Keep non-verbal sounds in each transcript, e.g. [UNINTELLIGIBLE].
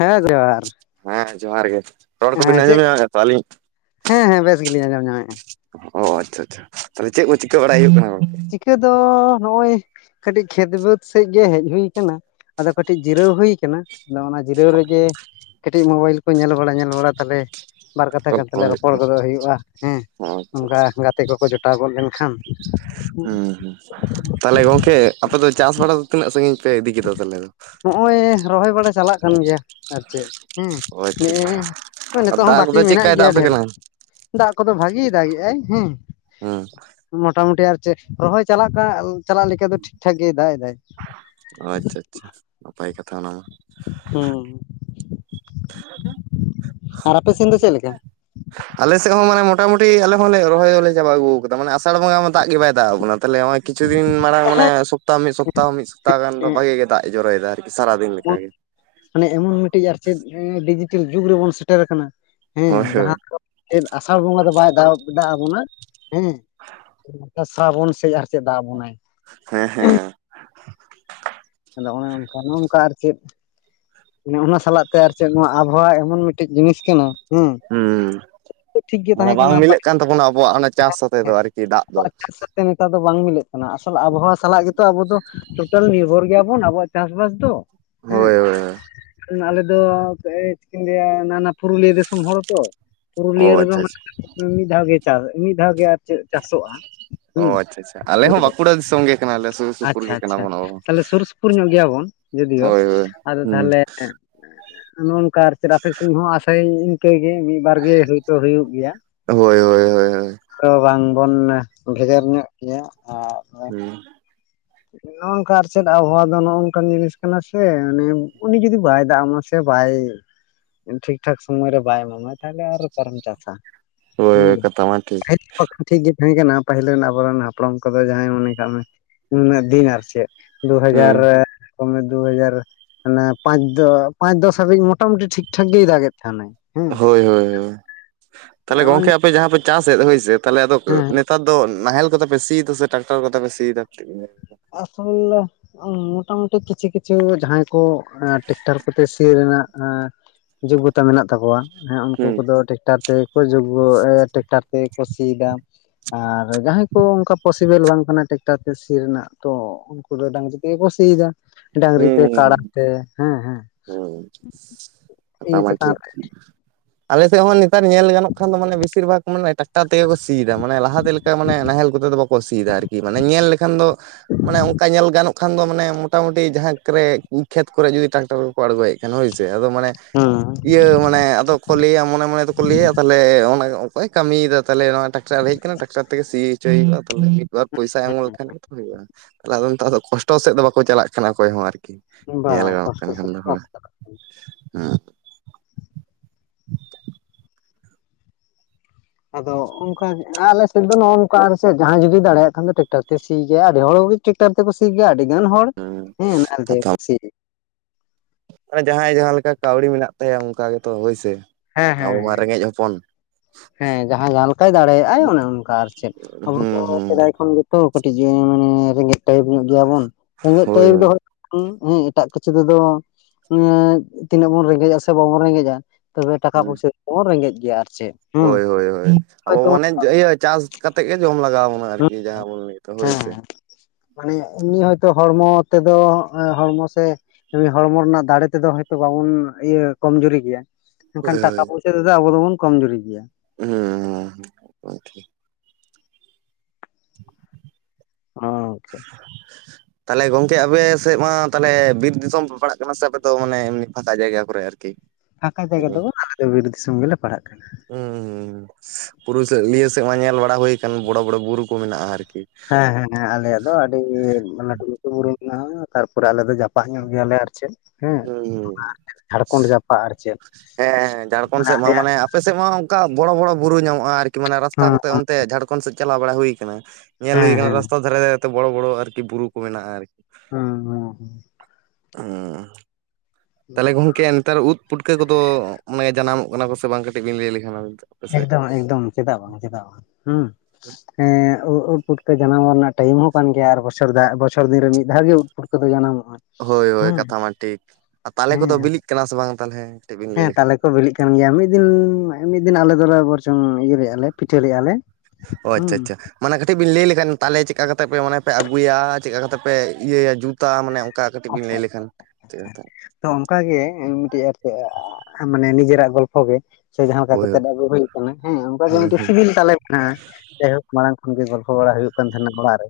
ᱦᱮᱸ [INAUDIBLE] ᱦᱮᱸ ᱡᱚᱦᱟᱨ ᱜᱮ ᱨᱚᱲ ᱠᱚᱵᱤᱱ ᱦᱮᱸ ᱪᱮᱫ ᱟᱸᱡᱚᱢᱮᱜ-ᱟ ᱛᱚ ᱟᱞᱤᱧ? ᱦᱮᱸ ᱦᱮᱸ ᱵᱮᱥ ᱜᱮᱞᱤᱧ ᱟᱸᱡᱚᱢ ᱧᱟᱢᱮᱜ-ᱟ᱾ ᱚ ᱟᱪᱪᱷᱟ ᱟᱪᱪᱷᱟ, ᱛᱟᱞᱦᱮ ᱪᱮᱫ ᱠᱚ ᱪᱤᱠᱟᱹ ᱵᱟᱲᱟᱭ ᱦᱩᱭᱩᱜ ᱠᱟᱱᱟ ‌ᱜᱚᱝᱠᱮ? ᱪᱤᱠᱟᱹ ᱫᱚ ᱱᱚᱜ-ᱚᱭ ᱠᱟᱹᱴᱤᱡ ᱠᱷᱮᱛ ᱵᱟᱹᱫᱽ ᱥᱮᱡ ᱜᱮ ᱦᱮᱡ ᱦᱩᱭ ᱠᱟᱱᱟ᱾ ᱟᱫᱚ ᱠᱟᱹᱴᱤᱡ ᱡᱤᱨᱟᱹᱣ ᱦᱩᱭ ᱠᱟᱱᱟ, ᱟᱫᱚ ᱚᱱᱟ ᱡᱤᱨᱟᱹᱣ ᱨᱮᱜᱮ ᱠᱟᱹᱴᱤᱡ ᱢᱳᱵᱟᱭᱤᱞ ᱠᱚ ᱧᱮᱞ ᱵᱟᱲᱟ ᱧᱮᱞ ᱵᱟᱲᱟ ᱛᱟᱞᱦᱮ, ᱵᱟᱨ ᱠᱟᱛᱷᱟ ᱜᱟᱱ ᱜᱚᱞᱯᱚ ᱛᱟᱞᱦᱮ ᱦᱩᱭᱩᱜ ᱨᱚᱯᱚᱲ ᱠᱟᱱᱟ ᱜᱚᱫᱚᱜ ᱦᱩᱭᱩᱜ-ᱟ, ᱦᱮᱸ᱾ ᱚ ᱟᱪᱪᱷᱟ ᱚᱱᱠᱟ ᱟᱪᱪᱷᱟ ᱜᱟᱛᱮ ᱠᱚᱠᱚ ᱡᱚᱴᱟᱣ ᱜᱚᱫ ᱞᱮᱱᱠᱷᱟᱱ᱾ ᱦᱩᱸ ᱦᱩᱸ, ᱛᱟᱞᱦᱮ ᱜᱚᱝᱠᱮ ᱟᱯᱮ ᱫᱚ ᱪᱟᱥ ᱵᱟᱲᱟ ᱫᱚ ᱛᱤᱱᱟᱹᱜ ᱥᱟᱺᱜᱤᱧ ᱯᱮ ᱤᱫᱤ ᱠᱮᱫᱟ ᱛᱟᱞᱦᱮ ᱫᱚ? ᱱᱚᱜ-ᱚᱭ ᱨᱚᱦᱚᱭ ᱵᱟᱲᱟ ᱪᱟᱞᱟᱜ ᱠᱟᱱ ᱜᱮᱭᱟ᱾ ᱟᱨ ᱪᱮᱫ ᱦᱮᱸ, ᱚ ᱟᱪᱪᱷᱟ ᱟᱪᱪᱷᱟ ᱱᱮᱜᱼ-ᱮ ᱟᱨ ᱱᱤᱛᱚᱜ ᱦᱚᱸ ᱫᱟᱜ ᱵᱟᱠᱤ ᱠᱚᱫᱚ ᱢᱮᱱᱟᱜ ᱪᱮᱫᱠᱟᱭ ᱫᱟᱜ ᱜᱮᱭᱟ ᱟᱯᱮ ᱰᱷᱮᱨ ᱠᱟᱱᱟ ᱜᱮ᱾ ᱫᱟᱜ ᱠᱚᱫᱚ ᱵᱷᱟᱜᱮᱭ ᱫᱟᱜᱮᱜ-ᱟᱭ ᱦᱮᱸ᱾ ᱦᱩᱸ᱾ ᱢᱚᱴᱟᱢᱩᱴᱤ ᱟᱨ ᱪᱮᱫ ᱨᱚᱦᱚᱭ ᱪᱟᱞᱟᱜ ᱠᱟ, ᱪᱟᱞᱟᱜ ᱞᱮᱠᱟ ᱫᱚ ᱴᱷᱤᱠ ᱴᱷᱟᱠ ᱜᱮᱭ ᱫᱟᱜ ᱮᱫᱟᱭ᱾ ᱚᱱᱟᱪᱪᱷᱟ ᱟᱪᱪᱷᱟ, ᱱᱟᱯᱟᱭ ᱠᱟᱛᱷᱟ ᱚᱱᱟ ᱢᱟ᱾ ᱦᱩᱸ, ᱟᱨ ᱟᱯᱮ ᱥᱮᱱ ᱫᱚ ᱪᱮᱜ ᱞᱮᱠᱟ? ᱟᱞᱮ ᱥᱮᱫ ᱦᱚᱸ ᱢᱟᱱᱮ ᱢᱚᱴᱟᱢᱩᱴᱤ ᱟᱞᱮ ᱦᱚᱸ ᱞᱮ ᱨᱚᱦᱚᱭ ᱫᱚᱞᱮ ᱪᱟᱵᱟ ᱟᱹᱜᱩᱣ ᱠᱟᱫᱟ ᱢᱟᱱᱮ ᱟᱥᱟᱲ ᱵᱚᱸᱜᱟ ‌ᱢᱟ ᱫᱟᱜ ᱜᱮ ᱵᱟᱭ ᱫᱟᱜ ᱟᱵᱚᱱᱟ ᱛᱟᱞᱦᱮ ᱠᱤᱪᱷᱩ ᱫᱤᱱ ᱢᱟᱬᱟᱝ ᱢᱟᱱᱮ ᱮᱸ ᱥᱚᱯᱛᱟᱦ ᱢᱤᱫ ᱥᱚᱯᱛᱟ ᱦᱚᱸ ᱢᱤᱫ ᱥᱚᱯᱛᱟᱦ ᱜᱟᱱ ᱫᱚ ᱮᱢᱚᱱ ᱵᱷᱟᱜᱮ ᱜᱮ ᱫᱟᱜ ᱮᱜᱼᱼ ᱡᱚᱨᱚᱭ ᱫᱟ ᱟᱨᱠᱤ ᱥᱟᱨᱟ ᱫᱤᱱ ᱞᱮᱠᱟ ᱜᱮ᱾ ᱢᱟᱱᱮ ᱮᱢᱚᱱ ᱢᱤᱫᱴᱤᱡ ᱟᱨ ᱪᱮᱫ ᱮᱸ ᱰᱤᱡᱤᱴᱮᱞ ᱡᱩᱜᱽ ᱨᱮᱵᱚᱱ ᱥᱮᱴᱮᱨ ᱠᱟᱱᱟ ᱦᱮᱸ ᱦᱳᱭ ᱦᱳᱭ ᱡᱟᱦᱟᱸ ᱠᱚ ᱪᱮᱫ ᱟᱥᱟᱲ ᱵᱚᱸᱜᱟ ᱫᱚ ᱵᱟᱭ ᱫᱟᱣ ᱫᱟᱜ ᱟᱵᱚᱱᱟ ᱦᱮᱸ᱾ ᱥᱨᱟᱵᱚᱱ ᱥᱮᱫ ᱟᱨ ᱪᱮᱫ ᱫᱟᱜ ᱟᱵᱚᱱᱟᱭ᱾ ᱦᱮᱸ ᱦᱮᱸ᱾ ᱟᱫᱚ ᱚᱱᱮ ᱚᱱᱠᱟ, ᱱᱚᱜ-ᱚᱠᱟ ᱟᱨ ᱪᱮᱫ? ᱢᱟᱱᱮ ᱚᱱᱟ ᱥᱟᱞᱟᱜ ᱛᱮ ᱟᱨ ᱪᱮᱫ ᱱᱚᱣᱟ ᱟᱵᱚᱦᱟᱣᱟ ᱮᱢᱚᱱ ᱢᱤᱫᱴᱮᱡ ᱡᱤᱱᱤᱥ ᱠᱟᱱᱟ᱾ ᱦᱮᱸ ᱦᱩᱸ᱾ ᱴᱷᱤᱠ ᱜᱮ ᱢᱟᱱᱮ ᱛᱟᱦᱮᱸ ᱵᱟᱝ ᱠᱟᱱᱟ ᱢᱤᱞᱟᱹᱜ ᱯᱟᱹᱦᱤᱞ ᱠᱟᱱ ᱛᱟᱵᱚᱱᱟ ᱟᱵᱚᱣᱟᱜ ᱚᱱᱟ ᱪᱟᱥ ᱥᱟᱛᱮᱜ ᱫᱚ ᱟᱨ ᱠᱤ ᱫᱟᱜ ᱫᱚ᱾ ᱛᱮ ᱱᱮᱛᱟᱨ ᱫᱚ ᱵᱟᱝ ᱢᱤᱞᱟᱹᱜ ᱠᱟᱱᱟ ᱟᱥᱚᱞ ᱟᱵᱚᱦᱟᱣᱟ ᱥᱟᱞᱟᱜ ᱜᱮ ᱛᱚ ᱟᱚ ᱴᱳᱴᱚᱞ ᱱᱤᱨᱵᱷᱚᱨ ᱜᱮᱭᱟ᱾ ᱵᱚᱱ ᱟᱵᱚᱣᱟᱜ ᱪᱟᱥᱼᱵᱟᱥ ᱫᱚ ᱦᱳᱭ ᱦᱳᱭ ᱦᱳᱭ ᱦᱮᱸ᱾ ᱟᱞᱮ ᱫᱚ ‌‌ᱮᱸ ᱪᱤᱠᱟᱹᱧ ᱞᱟᱹᱭᱟ ᱚᱱᱟ ᱱᱟ ᱯᱩᱨᱩᱞᱤᱭᱟᱹ ᱫᱤᱥᱚᱢ ᱦᱚᱲ ᱛᱚ ᱯᱩᱨᱩᱞᱤᱭᱟᱹ ᱚ ᱨᱮᱫᱚ ᱟᱪᱪᱷᱟ ᱟᱪᱪᱷᱟ ᱢᱟᱱᱮ ᱢᱤᱫ ᱫᱷᱟᱣ ᱜᱮ ᱪᱟᱥ ᱢᱤᱫ ᱫᱷᱟᱣ ᱜᱮ ᱪᱮᱫ ᱪᱟᱥᱚᱜ-ᱟ ᱦᱩᱸ, ᱦᱩᱲᱩ ᱫᱚ᱾ ᱠᱟᱹ ᱫᱤᱥᱚᱢ ‌ᱜᱮ᱾ ᱟᱪᱪᱷᱟ ᱟᱪᱪᱷᱟ, ᱛᱟᱦᱚᱞᱮ ᱥᱩᱨ ᱥᱩᱯᱩᱨ ᱧᱚᱜ ᱜᱮᱭᱟ ᱵᱚᱱ ᱡᱚᱫᱤᱭᱳ ᱦᱳᱭ ᱦᱳᱭ ᱟᱫᱚ ᱦᱩᱸ ᱛᱟᱦᱞᱮ ᱮᱜ ᱟ ᱱᱚᱜ ᱚᱱᱠᱟᱨ ᱪᱮᱫᱟᱜ ᱟᱯᱮ ᱥᱮᱱ ᱦᱚᱸ ᱟᱥᱟ ‌ᱭᱟᱹᱧ‌ ᱤᱱᱠᱟᱹ ᱜᱮ ᱢᱤᱜ ᱵᱟᱨ ᱜᱮ ᱦᱚᱭᱛᱚ ᱦᱩᱭᱩᱜ ᱜᱮᱭᱟ᱾ ᱦᱳᱭ ᱦᱳᱭ ᱦᱳᱭ ᱦᱳᱭ ᱛᱚ ᱵᱟᱝ ᱵᱚᱱ ᱵᱷᱮᱜᱟᱨ ᱧᱚᱜ ᱜᱮᱭᱟ ᱟᱨ ᱦᱩᱸ ᱱᱚᱜ ᱚᱝᱠᱟ ᱟᱨ ᱪᱮᱫ ᱟᱵᱚᱦᱟᱣᱟ ᱫᱚ ᱱᱚᱜᱼ ᱱᱚᱝᱠᱟᱱ ᱡᱤᱱᱤᱥ ᱠᱟᱱᱟ ᱥᱮ ᱚᱱᱮ ᱩᱱᱤ ᱡᱩᱫᱤ ᱵᱟᱭ ᱫᱟᱜ ᱟᱢᱟ ᱥᱮ ᱵᱟᱭ ᱴᱷᱤᱠ ᱴᱷᱟᱠ ᱥᱚᱢᱚᱭ ᱨᱮ ᱵᱟᱭ ᱮᱢᱟᱢᱟ ᱛᱟᱦᱚᱞᱮ ᱟᱨ ᱚᱠᱟ ᱨᱮᱢ ᱪᱟᱥᱟ᱾ ᱦᱳᱭ ᱦᱩᱸ ᱦᱳᱭ ᱠᱟᱛᱷᱟ ᱢᱟ ᱴᱷᱤᱠ ᱠᱷᱟᱡ ‌ᱠᱚ ᱴᱷᱤᱠ ᱜᱮ ᱛᱟᱦᱮᱸ ᱠᱟᱱᱟ ᱯᱟᱦᱤᱞ ᱨᱮᱱ ᱟᱵᱚ ᱨᱮᱱ ᱦᱟᱯᱲᱟᱢ ᱠᱚᱫᱚ ᱡᱟᱦᱟᱸᱭ ᱢᱚᱱᱮ ᱠᱟᱜ ᱢᱮ ᱩᱱ ᱩᱱᱟᱹᱜ ᱫᱤᱱ ᱟᱨ ᱪᱮᱫ᱾ ᱫᱩ ᱦᱩᱸ ᱦᱟᱡᱟᱨ ᱠᱟᱵ ᱢᱮ ᱫᱩ ᱦᱟᱡᱟᱨ ᱚᱱᱮ ᱯᱟᱸᱪ ᱫᱚ ᱯᱟᱸᱪ ᱫᱚᱥ ᱦᱟᱹᱵᱤᱡ ᱢᱚᱴᱟᱼᱢᱩᱴᱤ ᱴᱷᱤᱠ ᱴᱷᱟᱠ ᱜᱮᱭ ᱫᱟᱜᱮᱜ ᱛᱟᱦᱮᱸ ᱱᱟᱭ᱾ ᱦᱳᱭ ᱦᱳᱭ ᱦᱳᱭ, ᱛᱟᱦᱚᱞᱮ ᱱᱚᱜᱼᱚᱭ ᱜᱚᱝᱠᱮ ᱟᱯᱮ ᱡᱟᱦᱟᱸ ᱯᱮ ᱪᱟᱥᱮᱫ ᱦᱳᱭ ᱥᱮ ᱛᱟᱦᱚᱞᱮ ᱟᱫᱚᱜ ᱦᱮᱸ ᱱᱮᱛᱟᱨ ᱫᱚ ᱫᱚ ᱱᱟᱦᱮᱞ ᱠᱚᱛᱮ ᱯᱮ ᱥᱤᱭ ᱫᱟ ᱥᱮ ᱴᱨᱟᱠᱴᱟᱨ ᱠᱚᱛᱮ ᱯᱮ ᱥᱤᱭ ᱫᱟ ‌ᱠᱟᱹᱴᱤᱡ ᱞᱟᱭ ‌ᱢᱮ? ᱟᱥᱚᱞ ᱫᱚ ᱚᱸ ᱢᱟᱴᱟᱼᱢᱩᱴᱤ ᱠᱤᱪᱷᱩ ᱠᱤᱪᱷᱩ ᱡᱟᱦᱟᱸᱭ ᱠᱚ ᱦᱮᱸ ᱴᱮᱠᱴᱟᱨ ᱠᱚᱛᱮ ᱥᱤ ᱨᱮᱱᱟᱜ ᱮᱸ ᱡᱳᱜᱚᱛᱟ ᱢᱮᱱᱟᱜ ᱛᱟᱵᱳᱣᱟ᱾ ᱦᱮᱸ ᱩᱱᱠᱩ ᱦᱩᱸ ᱠᱚᱫᱚ ᱴᱮᱠᱴᱟᱨ ᱛᱮᱜᱮ ᱠᱚ ᱡᱳᱜᱳ ᱮ ᱴᱮᱠᱴᱟᱨ ᱛᱮᱜᱮ ᱠᱚ ᱥᱤᱭ ᱫᱟ᱾ ᱟᱨ ᱡᱟᱦᱟᱸᱭ ᱠᱚ ᱚᱱᱠᱟ ᱯᱳᱥᱤᱵᱮᱞ ᱵᱟᱝ ᱠᱟᱱᱟ ᱴᱮᱠᱴᱟᱨ ᱛᱮ ᱥᱤ ᱨᱮᱱᱟᱜ᱾ ᱛᱚ ᱩᱱᱠᱩ ᱫᱚ ᱰᱟᱝᱨᱤ ᱛᱮᱜᱮ ᱠᱚ ᱥᱤᱭ ᱫᱟ᱾ ᱰᱟᱝᱨᱤ ᱛᱮ ᱦᱩᱸ ᱠᱟᱲᱟ ᱛᱮ ᱦᱮᱸ ᱦᱮᱸ ᱦᱩᱸ ᱠᱟᱛᱷᱟ ᱤᱭᱟᱹ ᱢᱟ ᱴᱷᱤᱠ ᱪᱮᱛᱟᱱ ᱨᱮ᱾ ᱟᱞᱮ ᱥᱮᱫ ᱦᱚᱸ ᱱᱮᱛᱟᱨ ᱧᱮᱞ ᱜᱟᱱᱚᱜ ᱠᱷᱟᱱ ᱫᱚ ᱢᱟᱱᱮ ᱵᱮᱥᱤᱨ ᱵᱷᱟᱜᱽ ᱢᱟᱱᱮ ᱴᱟᱜ ᱴᱟᱨ ᱛᱮᱜᱮ ᱠᱚ ᱥᱤᱫ ᱮᱫᱟ ᱢᱟᱱᱮ ᱞᱟᱦᱟ ᱛᱮ ᱞᱮᱠᱟ ᱢᱟᱱᱮ ᱱᱟᱦᱮᱞ ᱠᱚᱛᱮ ᱫᱚ ᱵᱟᱠᱚ ᱥᱤ ᱥᱤᱭ ᱫᱟ ᱟᱨᱠᱤ ᱢᱟᱱᱮ ᱧᱮᱞ ᱞᱮᱠᱷᱟᱱ ᱫᱚ ᱢᱟᱱᱮ ᱚᱱᱠᱟ ᱧᱮᱞ ᱜᱟᱱᱚᱜ ᱠᱷᱟᱱ ᱫᱚ ᱢᱟᱱᱮ ᱢᱚᱴᱟᱢᱩᱴᱤ ᱴᱤᱡ ᱡᱟᱦᱟᱸ ᱠᱚᱨᱮ ᱠᱷᱮᱛ ᱠᱚᱨᱮ ᱡᱩᱫᱤ ᱴᱨᱟᱠᱴᱚᱨ ᱠᱚᱠᱚ ᱟᱲᱜᱚᱭᱮᱫ ᱠᱷᱟᱱ ᱦᱳᱭᱥᱮ ᱟᱫᱚ ᱢᱟᱱᱮ ᱤᱭᱟᱹ ᱢᱟᱱᱮ ᱟᱫᱚ ᱠᱚ ᱞᱟᱹᱭᱟ ᱢᱚᱱᱮ ᱢᱚᱱᱮ ᱫᱚᱠᱚ ᱞᱟᱹᱭᱟ ᱛᱟᱦᱚᱞᱮ ᱚᱱᱟ ᱚᱠᱚᱭ ᱠᱟᱹᱢᱤᱭᱮᱫᱟ ᱛᱟᱦᱚᱞᱮ ᱱᱚᱣᱟ ᱴᱟᱠᱴᱟᱨ ᱦᱮᱡ ᱟᱠᱟᱱᱟ ᱴᱟᱠᱴᱟᱨ ᱛᱮᱜᱮ ᱥᱤ ᱦᱚᱪᱚᱭ ᱦᱩᱭᱩᱜᱼᱟ ᱢᱤᱫᱵᱟᱨ ᱯᱚᱭᱥᱟ ᱮᱢ ᱞᱮᱠᱷᱟᱱ ᱜᱮ᱾ ᱦᱩᱭᱩᱜᱼᱟ ᱛᱟᱦᱮ ᱟ ᱱᱮᱛᱟᱨ ᱫᱚ ᱠᱚᱥᱴᱚ ᱥᱮᱫ ᱫᱚ ᱵᱟᱠᱚ ᱪᱟᱞᱟᱜ ᱠᱟᱱᱟ ᱚᱠᱚᱭ ᱦᱚᱸ ᱟᱨᱠᱤ᱾ ᱧᱮᱞ ᱵᱟ ᱜᱟᱱᱚᱜ ᱠᱟᱱ ᱠᱚᱥᱴᱚ ᱠᱷᱟᱱ ᱫᱚ ᱥᱟᱦᱤᱡ ᱠᱚ ᱦᱳᱭ ᱦᱟᱛᱟᱣᱟ᱾ ᱦᱮᱸ᱾ ᱟᱫᱚ ᱚᱱᱠᱟ ᱟᱞᱮ ᱥᱮᱫ ᱫᱚ ᱱᱚᱜ ᱱᱚᱝᱠᱟ ᱡᱟᱦᱟᱸᱭ ᱡᱩᱫᱤ ᱫᱟᱲᱮᱭᱟᱜ ᱠᱷᱟᱱ ᱫᱚ ᱴᱮᱠᱴᱟᱨ ᱛᱮ ᱥᱤ ᱜᱮᱭᱟ ᱟᱹᱰᱤ ᱦᱚᱲᱜᱮ ᱴᱟᱨ ᱛᱮ ᱠᱩ ᱥᱤ ᱜᱮᱭᱟ ᱟᱹᱰᱤ ᱜᱟᱱ ᱦᱚᱲ ᱦᱮᱸ ᱱᱟᱦᱮᱞ ᱛᱮᱜᱮ ᱠᱟᱛᱷᱟ ᱠᱩ ᱥᱤᱭᱟ᱾ ᱡᱟᱦᱟᱸᱭ ᱡᱟᱦᱟᱸ ᱞᱮᱠᱟ ᱠᱟᱹᱣᱰᱤ ᱢᱮᱱᱟᱜ ᱛᱟᱭᱟ ᱚᱱᱠᱟ ᱜᱮᱛᱚ ᱦᱳᱭᱥᱮ ᱦᱮᱸ ᱟᱵᱚ ᱦᱮᱸ ᱢᱟ ᱦᱮᱸ ᱨᱮᱸᱜᱮᱡ ᱦᱚᱯᱚᱱ᱾ ᱦᱮᱸ ᱡᱟᱦᱟᱸ ᱡᱟᱦᱟᱸ ᱞᱮᱠᱟᱭ ᱫᱟᱲᱮᱭᱟᱜ ᱟᱭ ᱦᱩᱸ ᱚᱱᱮ ᱚᱱᱠᱟ ᱟᱨ ᱪᱮᱫ ᱟᱵᱚ ᱦᱩᱸ ᱥᱮᱫᱟᱭ ᱠᱷᱚᱱ ᱜᱮ ᱛᱚ ᱠᱟᱹᱴᱤᱡ ᱢᱟᱱᱮ ᱨᱮᱸᱜᱮᱡ ᱴᱟᱭᱤᱯ ᱧᱚᱜ ᱜᱮᱭᱟᱵᱚᱱ ᱨᱮᱸᱜᱮᱡ ᱦᱳᱭ ᱴᱟᱭᱤᱯ ᱫᱚ ᱦᱳᱭ ᱦᱩᱸ ᱦᱮᱸ ᱮᱴᱟᱜ ᱠᱤᱪᱷᱩ ᱛᱮᱫᱚ ᱛᱤᱱᱟᱹᱜ ᱵᱚᱱ ᱨᱮᱸᱜᱮᱡ ᱟᱥᱮ ᱵᱟᱵᱚᱱ ᱨᱮᱸᱜᱮᱡᱼᱟ᱾ ᱛᱚᱵᱮ ᱴᱟᱠᱟ ᱯᱩᱭᱥᱟ ᱛᱮ ᱫᱚ ᱵᱚᱱ ᱨᱮᱸᱜᱮᱡ ᱜᱮᱭᱟ ᱟᱨ ᱪᱮᱫ᱾ ᱦᱩᱸ ᱦᱳᱭ ᱦᱳᱭ ᱦᱳᱭ, ᱟᱵᱚ ᱦᱚᱭᱛᱚ ᱚᱱᱮ ᱤᱭᱟᱹ ᱪᱟᱥ ᱠᱟᱛᱮᱫ ᱜᱮ ᱡᱚᱢ ᱞᱟᱜᱟᱣ ᱵᱚᱱᱟ ᱟᱨᱠᱤ ᱡᱟᱦᱟᱸ ᱵᱚᱱ ᱞᱟᱹᱭ᱾ ᱫᱚ ᱦᱳᱭ ᱦᱮᱸ ᱥᱮ ᱢᱟᱱᱮ ᱮᱢᱱᱤ ᱦᱚᱭᱛᱚ ᱦᱚᱲᱢᱚ ᱛᱮᱫᱚ ᱦᱚᱲᱢᱚ ᱥᱮ ᱦᱚᱲᱢᱚ ᱨᱮᱱᱟᱜ ᱫᱟᱲᱮ ᱛᱮᱫᱚ ᱦᱚᱭᱛᱚ ᱵᱟᱵᱚᱱ ᱤᱭᱟᱹ ᱠᱚᱢᱡᱩᱨᱤ ᱜᱮᱭᱟ᱾ ᱦᱳᱭ ᱢᱮᱱᱠᱷᱟᱱ ᱴᱟᱠᱟ ᱦᱳᱭ ᱯᱚᱭᱸᱥᱟ ᱛᱮᱫᱚ ᱟᱵᱚ ᱫᱚᱵᱚᱱ ᱠᱚᱢᱡᱩᱨᱤ ᱜᱮᱭᱟ᱾ ᱦᱩᱸ ᱦᱩᱸ ᱜᱚᱝᱠᱮ᱾ [INAUDIBLE] ᱦᱚ ᱟᱪᱷᱟ᱾ ᱛᱟᱦᱚᱞᱮ ᱜᱚᱢᱠᱮ ᱟᱯᱮ ᱥᱮᱫ ᱢᱟ ᱛᱟᱦᱚᱞᱮ ᱵᱤᱨ ᱫᱤᱥᱚᱢ ᱯᱮ ᱯᱟᱲᱟᱜ ᱠᱟᱱᱟ ᱥᱮ ᱟᱯᱮ ᱫᱚ ᱢᱟᱱᱮ ᱮᱢᱱᱤ ᱯᱷᱟᱠᱟ ᱡᱟᱭᱜᱟ ᱠᱚᱨᱮ ᱟᱨᱠᱤ? ᱯᱷᱟᱸᱠᱟ ᱡᱟᱭᱜᱟ ᱫᱚ ᱦᱩᱸ ᱟᱞᱮ ᱫᱚ ᱵᱤᱨ ᱫᱤᱥᱚᱢ ᱜᱮᱞᱮ ᱯᱟᱲᱟᱜ ᱠᱟᱱᱟ᱾ ᱦᱩᱸ ᱦᱩᱸ ᱵᱩᱨᱩ ᱥᱮᱫ ᱤᱭᱟᱹ ᱥᱮᱫ ᱢᱟ ᱧᱮᱞ ᱵᱟᱲᱟ ᱦᱳᱭᱠᱟᱱ ᱵᱚᱲᱚ ᱵᱚᱲᱚ ᱵᱩᱨᱩ ᱠᱚ ᱢᱮᱱᱟᱜᱼᱟ ᱟᱨᱠᱤ᱾ ᱦᱮᱸ ᱦᱮᱸ ᱦᱮᱸ ᱟᱞᱮᱭᱟᱜ ᱫᱚ ᱟᱹᱰᱤ ᱞᱟᱹᱴᱩ ᱞᱟᱹᱴᱩ ᱵᱩᱨᱩ ᱢᱮᱱᱟᱜᱼᱟ ᱛᱟᱨᱯᱚᱨᱮ ᱟᱞᱮ ᱫᱚ ᱡᱟᱯᱟᱜ ᱧᱚᱜ ᱜᱮᱭᱟᱞᱮ ᱟᱨ ᱪᱮᱫ᱾ ᱦᱮᱸ ᱦᱩᱸ ᱦᱩᱸ ᱚᱱᱟ ᱡᱷᱟᱲᱠᱷᱚᱱᱰ ᱡᱟᱯᱟᱜ ᱟᱨ ᱪᱮᱫ ᱦᱮᱸ ᱦᱮᱸ ᱡᱷᱟᱲᱠᱷᱚᱸᱰ ᱢᱟᱱᱮ ᱥᱮᱫ ᱢᱟ ᱟᱞᱮᱭᱟᱜ᱾ ᱟᱯᱮ ᱥᱮᱫ ᱢᱟ ᱚᱱᱠᱟ ᱵᱚᱲᱚ ᱵᱚᱲᱚ ᱵᱩᱨᱩ ᱧᱟᱢᱚᱜᱼᱟ ᱟᱨᱠᱤ ᱢᱟᱱᱮ ᱨᱟᱥᱛᱟ ᱦᱮᱸ ᱠᱚᱛᱮ ᱚᱱᱛᱮ ᱡᱷᱟᱲᱠᱷᱚᱸᱰ ᱥᱮᱫ ᱪᱟᱞᱟᱣ ᱵᱟᱲᱟ ᱦᱩᱭᱠᱟᱱᱟ᱾ ᱧᱮᱞ ᱦᱮᱸ ᱦᱩᱭ ᱠᱟᱱᱟ ᱦᱮᱸ ᱨᱟᱥᱛᱟ ᱫᱷᱟᱨᱮ ᱫᱷᱟᱨᱮᱛᱮ ᱵᱚᱲᱚ ᱵᱚᱲᱚ ᱟᱨᱠᱤ ᱵᱩᱨᱩ ᱠᱚ ᱢᱮᱱᱟᱜᱼᱟ ᱟᱨᱠᱤ᱾ ᱦᱩᱸ ᱦᱩᱸ ᱦᱩᱸ ᱾ ᱛᱟᱦᱚᱞᱮ ᱜᱚᱢᱠᱮ ᱱᱮᱛᱟᱨ ᱩᱫ᱾ ᱯᱩᱴᱠᱟᱹ ᱠᱚᱫᱚ ᱢᱟᱱᱮ ᱡᱟᱱᱟᱢᱚᱜ ᱠᱟᱱᱟ ᱠᱚ ᱥᱮ ᱵᱟᱝ? ᱠᱟᱹᱴᱤᱡ ᱵᱤᱱ ᱞᱟᱹᱭ ᱞᱮᱠᱷᱟᱱ᱾ ᱟᱯᱮ ᱥᱮᱫ ᱮᱠᱫᱚᱢ ᱮᱠᱫᱚᱢ ᱪᱮᱫᱟᱜ ᱵᱟᱝ ᱪᱮᱫᱟᱜ ᱵᱟᱝ ᱦᱩᱸ ᱳᱫ ᱯᱩᱴᱠᱟᱹ ᱡᱟᱱᱟᱢ ᱚᱜ ᱨᱮᱱᱟᱜ᱾ ᱴᱟᱭᱤᱢ ᱦᱚᱸ ᱠᱟᱱ ᱜᱮᱭᱟ ᱟᱨ ᱵᱚᱪᱷᱚᱨ ᱫᱟᱜ ᱵᱚᱪᱷᱚᱨ ᱫᱤᱱ ᱨᱮ ᱢᱤᱫ ᱫᱷᱟᱣ ᱜᱮ ᱳᱫ ᱯᱩᱴᱠᱟ ᱫᱚ ᱡᱟᱱᱟᱢᱚᱜᱼᱟ᱾ ᱦᱳᱭ ᱦᱳᱭ ᱦᱮᱸ ᱠᱟᱛᱷᱟ ᱢᱟ ᱴᱷᱤᱠ ᱛᱟᱞᱮ ᱠᱚᱫᱚ ᱦᱮᱸ ᱵᱤᱞᱤᱜ ᱠᱟᱱᱟ ᱥᱮ ᱵᱟᱝ ᱛᱟᱦᱚᱞᱮ? ᱠᱟᱹᱴᱤᱡ ᱵᱤᱱ ᱞᱟᱹᱭ ᱦᱮᱸ ᱞᱮᱠᱷᱟᱱ ᱛᱟᱦᱟᱞᱮ ᱠᱚ ᱵᱤᱞᱤᱜ ᱠᱟᱱ ᱜᱮᱭᱟ ᱢᱤᱫ ᱫᱤᱱ ᱢᱤᱫ ᱫᱤᱱ ᱟᱞᱮ ᱫᱚᱞᱮ ᱵᱚᱨᱪᱚᱝ ᱤᱭᱟᱹ ᱞᱮᱫ ᱞᱮ ᱯᱤᱴᱷᱟᱹ ᱞᱮᱜᱼᱟ ᱞᱮ᱾ ᱚ ᱟᱪᱷᱟ ᱦᱩᱸ ᱟᱪᱷᱟ᱾ ᱢᱟᱱᱮ ᱠᱟᱹᱴᱤᱡ ᱵᱤᱱ ᱞᱟᱹᱭ ᱞᱮᱠᱷᱟᱱ ᱛᱟᱦᱮ ᱪᱮᱫᱠᱟ ᱠᱟᱛᱮ ᱯᱮ ᱢᱟᱱᱮ ᱯᱮ ᱟᱹᱜᱩᱭᱟ ᱪᱮᱫᱠᱟ ᱠᱟᱛᱮ ᱯᱮ ᱤᱭᱟᱹᱭᱟ ᱡᱩᱛ ᱼᱟ? ᱢᱟᱱᱮ ᱚᱱᱠᱟ ᱠᱟᱹᱴᱤᱡ ᱵᱤᱱ ᱟᱪᱪᱷᱟ ᱞᱟᱹᱭ ᱞᱮᱠᱷᱟᱱ ᱪᱤᱠᱟᱹᱛᱮ᱾ ᱛᱚ ᱚᱱᱠᱟᱜᱮ ᱢᱤᱫᱴᱤᱡ ᱟᱨᱠᱮᱫ ᱢᱟᱱᱮ ᱱᱤᱡᱮᱨᱟᱜ ᱜᱚᱞᱯᱷᱚ ᱜᱮ᱾ ᱥᱮ ᱡᱟᱦᱟᱸ ᱞᱮᱠᱟ ᱦᱳᱭ ᱦᱳᱭ ᱠᱟᱛᱮᱫ ᱟᱹᱜᱩ ᱦᱩᱭᱩᱜ ᱠᱟᱱᱟ ᱦᱮᱸ ᱚᱱᱠᱟ ᱜᱮ ᱦᱩᱸ ᱢᱤᱫᱴᱮᱡ ᱦᱩᱸ ᱥᱤᱵᱤᱞ ᱛᱟᱞᱮ᱾ ᱦᱮᱸ ᱡᱟᱦᱳᱠ ᱢᱟᱲᱟᱝ ᱠᱷᱚᱱ ᱜᱮ ᱜᱚᱞᱯᱚ ᱵᱟᱲᱟ ᱦᱩᱭᱩᱜ ᱠᱟᱱ ᱛᱟᱦᱮᱱᱟ ᱚᱲᱟᱜ ᱨᱮ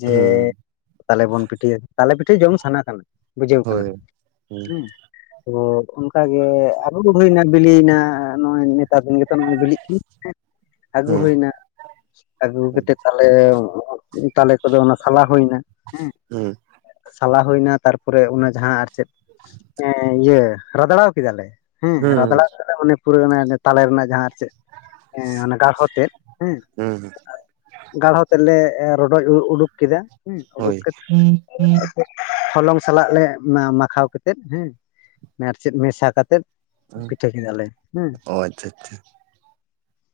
ᱡᱮ᱾ ᱦᱩᱸ ᱛᱟᱞᱮ ᱵᱚᱱ ᱯᱤᱴᱷᱟᱹᱭᱟ ᱛᱟᱞᱮ ᱯᱤᱴᱷᱟᱹ ᱡᱚᱢ ᱥᱟᱱᱟ ᱠᱟᱱᱟ ᱵᱩᱡᱷᱟᱹᱣ ᱠᱟᱱᱟ ᱦᱳᱭ ᱦᱩᱸ ᱦᱮᱸ᱾ ᱛᱚ ᱚᱱᱠᱟᱜᱮ ᱟᱜᱩ ᱠᱚ ᱦᱩᱭᱮᱱᱟ ᱵᱤᱞᱤᱭᱮᱱᱟ ᱱᱚᱜᱼᱚᱭ ᱱᱮᱛᱟᱨ ᱫᱤᱱ ᱨᱮ᱾ ᱱᱚᱣᱟ ᱵᱤᱞᱤᱜ ᱛᱮ ᱟᱹᱜᱩ ᱦᱩᱸ ᱦᱩᱭᱱᱟ᱾ ᱟᱹᱜᱩ ᱠᱟᱛᱮ ᱛᱟᱞᱦᱮ ᱛᱟᱞᱮ ᱠᱚᱫᱚ ᱚᱱᱟ ᱥᱟᱞᱟ ᱦᱩᱭᱱᱟ ᱦᱮᱸ᱾ ᱦᱩᱸ᱾ ᱥᱟᱞᱟ ᱦᱩᱭᱱᱟ ᱛᱟᱨᱯᱚᱨᱮ ᱚᱱᱟ ᱡᱟᱦᱟᱸ ᱟᱨ ᱪᱮᱫ ᱮ ᱤᱭᱟᱹ ᱨᱟᱫᱲᱟᱣ ᱠᱮᱫᱟᱞᱮ᱾ ᱦᱮᱸ ᱦᱩᱸ ᱨᱟᱫᱲᱟ ᱢᱟᱱᱮ ᱯᱩᱨᱟᱹ ᱛᱟᱞᱮ ᱨᱮᱱᱟᱜ ᱡᱟᱦᱟᱸ᱾ ᱪᱮᱫ ᱮ ᱚᱱᱟ ᱜᱟᱲᱦᱚ ᱛᱮᱫ ᱦᱮᱸ᱾ ᱦᱩᱸ ᱜᱟᱲᱦᱚ ᱛᱮᱫ ᱞᱮ ᱨᱚᱰᱚᱪ ᱩᱰᱩᱠ ᱠᱮᱫᱟ᱾ ᱦᱮᱸ ᱩᱰᱩᱠ ᱦᱳᱭ ᱠᱟᱛᱮᱫ ᱦᱩᱸ ᱦᱩᱸ ᱾ ᱦᱚᱞᱚᱝ ᱥᱟᱞᱟᱜ ᱞᱮ ᱢᱟᱠᱷᱟᱣ ᱠᱟᱛᱮᱫ ᱦᱮᱸ ᱟᱨ ᱪᱮᱫ ᱢᱮᱥᱟ ᱠᱟᱛᱮᱫ᱾ ᱯᱤᱴᱷᱟᱹ ᱠᱮᱫᱟᱞᱮ ᱦᱮᱸ᱾ ᱚ ᱟᱪᱷᱟ ᱟᱪᱷᱟ᱾